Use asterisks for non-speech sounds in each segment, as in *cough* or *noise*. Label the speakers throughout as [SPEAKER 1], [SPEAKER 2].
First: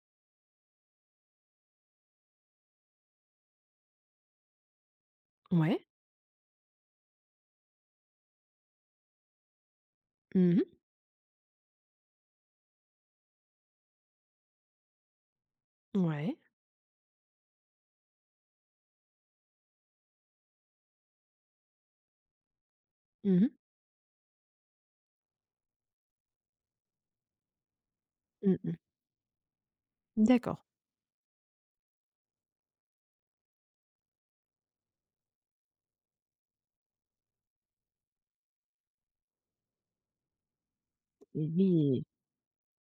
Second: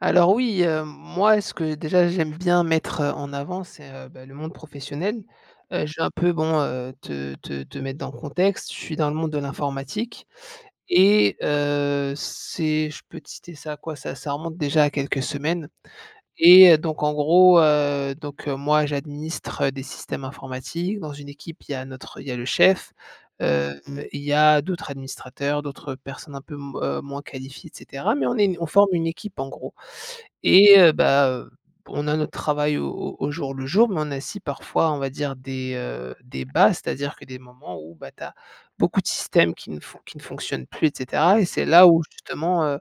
[SPEAKER 1] Alors oui, heu, moi ce que déjà j'aime bien mettre heu, en avant c'est, heu, bah, le monde professionnel.
[SPEAKER 2] Mouais.
[SPEAKER 1] Heu, je vais un peu bon, heu, te te te mettre dans le contexte. Je suis dans le monde de l'informatique
[SPEAKER 2] Mmh mh.
[SPEAKER 1] et, heu, c'est je peux te citer ça, quoi? Ça ça remonte déjà à quelques semaines.
[SPEAKER 2] Mouais.
[SPEAKER 1] Et, heu, donc en gros, heu, donc, heu, moi j'administre des systèmes informatiques. Dans une équipe, il y a notre il y a le chef,
[SPEAKER 2] Mmh mh.
[SPEAKER 1] hem, il y a d'autres administrateurs, d'autres personnes un peu m heu, moins qualifiées et cetera. Mais on est
[SPEAKER 2] Mmh
[SPEAKER 1] on
[SPEAKER 2] mh.
[SPEAKER 1] forme une équipe, en gros.
[SPEAKER 2] D'accord.
[SPEAKER 1] Et, heu, bah, heu, on a notre travail au au au jour le jour, mais on a aussi parfois on va dire des, heu, des bas. C'est-à-dire que des moments où, bah, tu as beaucoup de systèmes qui ne fon qui ne fonctionnent plus, et cetera. Et
[SPEAKER 2] Et
[SPEAKER 1] c'est là où
[SPEAKER 2] beh
[SPEAKER 1] justement, heu,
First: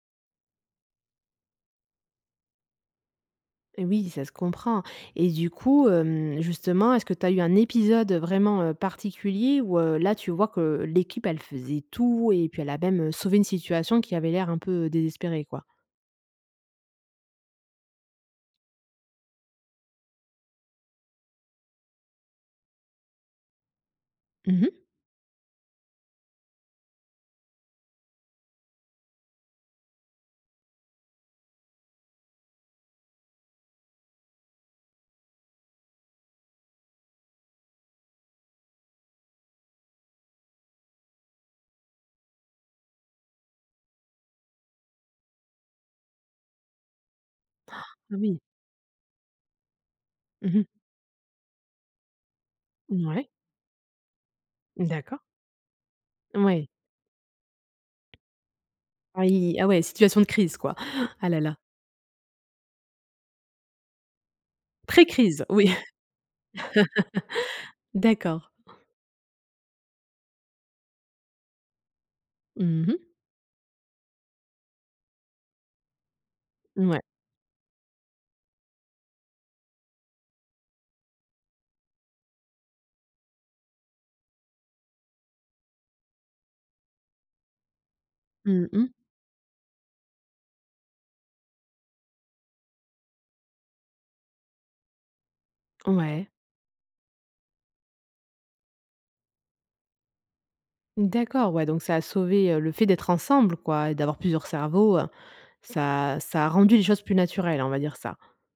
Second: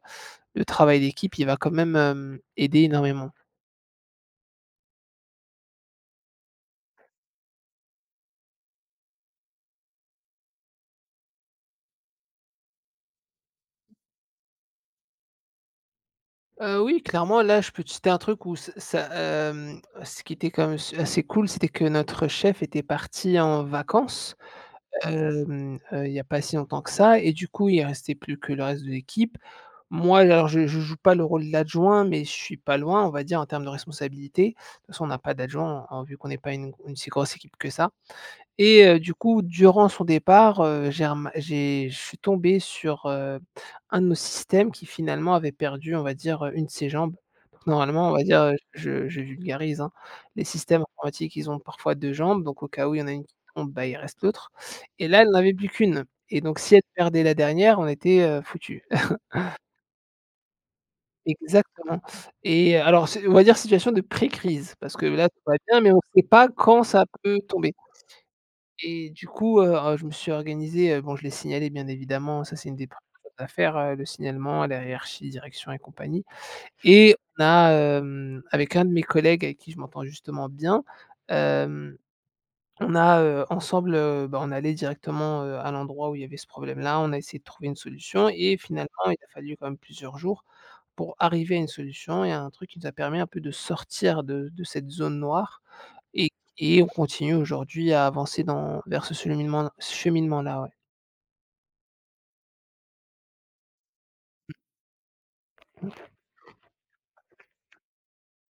[SPEAKER 1] le travail d'équipe il va quand même, hem, aider énormément.
[SPEAKER 2] Et oui, ça se comprend. Et du coup, hem, justement, est-ce que tu as eu un épisode heu, vraiment, heu, particulier où, heu, là tu vois que, heu, l'équipe, elle faisait tout? Et puis, elle a même heu, sauvé une situation qui avait l'air un peu désespérée, quoi?
[SPEAKER 1] Heu, oui, clairement! Là, je peux te citer un truc où c ça, hem ce qui était quand même su assez cool c'était que notre chef était parti en vacances,
[SPEAKER 2] Mmh mh.
[SPEAKER 1] hem, heu, il y pas si longtemps que ça. Et du coup il restait plus que le reste de l'équipe. Moi, alors, je je joue pas le rôle de l'adjoint, mais je suis pas loin, on va dire, en termes de responsabilité. De toute façon, on n'a pas d'adjoint en en vu qu'on est pas u une si grosse équipe que ça. Et, heu, du coup durant son départ, heu, j'ai rema j'ai je suis tombée sur, heu, un de nos systèmes qui finalement avait perdu, on va dire, heu, une de ses jambes.
[SPEAKER 2] *inhales*
[SPEAKER 1] Normalement on
[SPEAKER 2] Ah,
[SPEAKER 1] va
[SPEAKER 2] oui!
[SPEAKER 1] dire heu, je je vulgarise, hein. Les
[SPEAKER 2] Mmh mh.
[SPEAKER 1] systèmes informatiques ils ont parfois 2 jambes, donc, au cas où il y a une
[SPEAKER 2] Mouais.
[SPEAKER 1] qui tombe, bah, il reste l'autre.
[SPEAKER 2] Mmh
[SPEAKER 1] Et
[SPEAKER 2] d'accord.
[SPEAKER 1] là elle n'en avait plus qu'une. Et donc
[SPEAKER 2] Ouais!
[SPEAKER 1] si elle perdait la dernière, on était, heu, foutus.
[SPEAKER 2] Oui.
[SPEAKER 1] *chuckles*
[SPEAKER 2] Ah ouais, situation de crise, quoi! *gasps* Ah, là là!
[SPEAKER 1] Exactement. Et, heu, alors c'est on va dire situation de pré-crise, parce que là tout
[SPEAKER 2] Pré-crise,
[SPEAKER 1] va
[SPEAKER 2] oui!
[SPEAKER 1] bien, mais on sait pas quand ça peut tomber.
[SPEAKER 2] *laughs* D'accord.
[SPEAKER 1] Et du coup, heu heu, je me suis organisée. Heu, bon je l'ai signalé bien évidemment, ça c'est une
[SPEAKER 2] Mmh
[SPEAKER 1] des 1re
[SPEAKER 2] mh.
[SPEAKER 1] choses à faire, heu, le signalement à la hiérarchie, direction et compagnie.
[SPEAKER 2] Mouais.
[SPEAKER 1] Et on a, hem, avec un de mes collègues avec qui je m'entends, justement, bien. Hem, on a, heu, ensemble, heu, ben on allait directement, heu, à l'endroit où il avait ce problème là. On a essayé de trouver une solution et
[SPEAKER 2] Mmh
[SPEAKER 1] finalement,
[SPEAKER 2] mh.
[SPEAKER 1] il a fallu quand même plusieurs jours pour arriver à une solution et à un truc qui nous a permis un peu de sortir de de cette zone noire, et
[SPEAKER 2] Ouais.
[SPEAKER 1] q et on continue aujourd'hui à avancer dans vers ce cheminement-là cheminement-là, ouais.
[SPEAKER 2] D'accord, ouais. Donc ça a sauvé, heu, le fait d'être ensemble quoi, et d'avoir plusieurs
[SPEAKER 1] Mmh.
[SPEAKER 2] cerveaux, heu. Ça ça a rendu les choses plus naturelles, on va dire ça.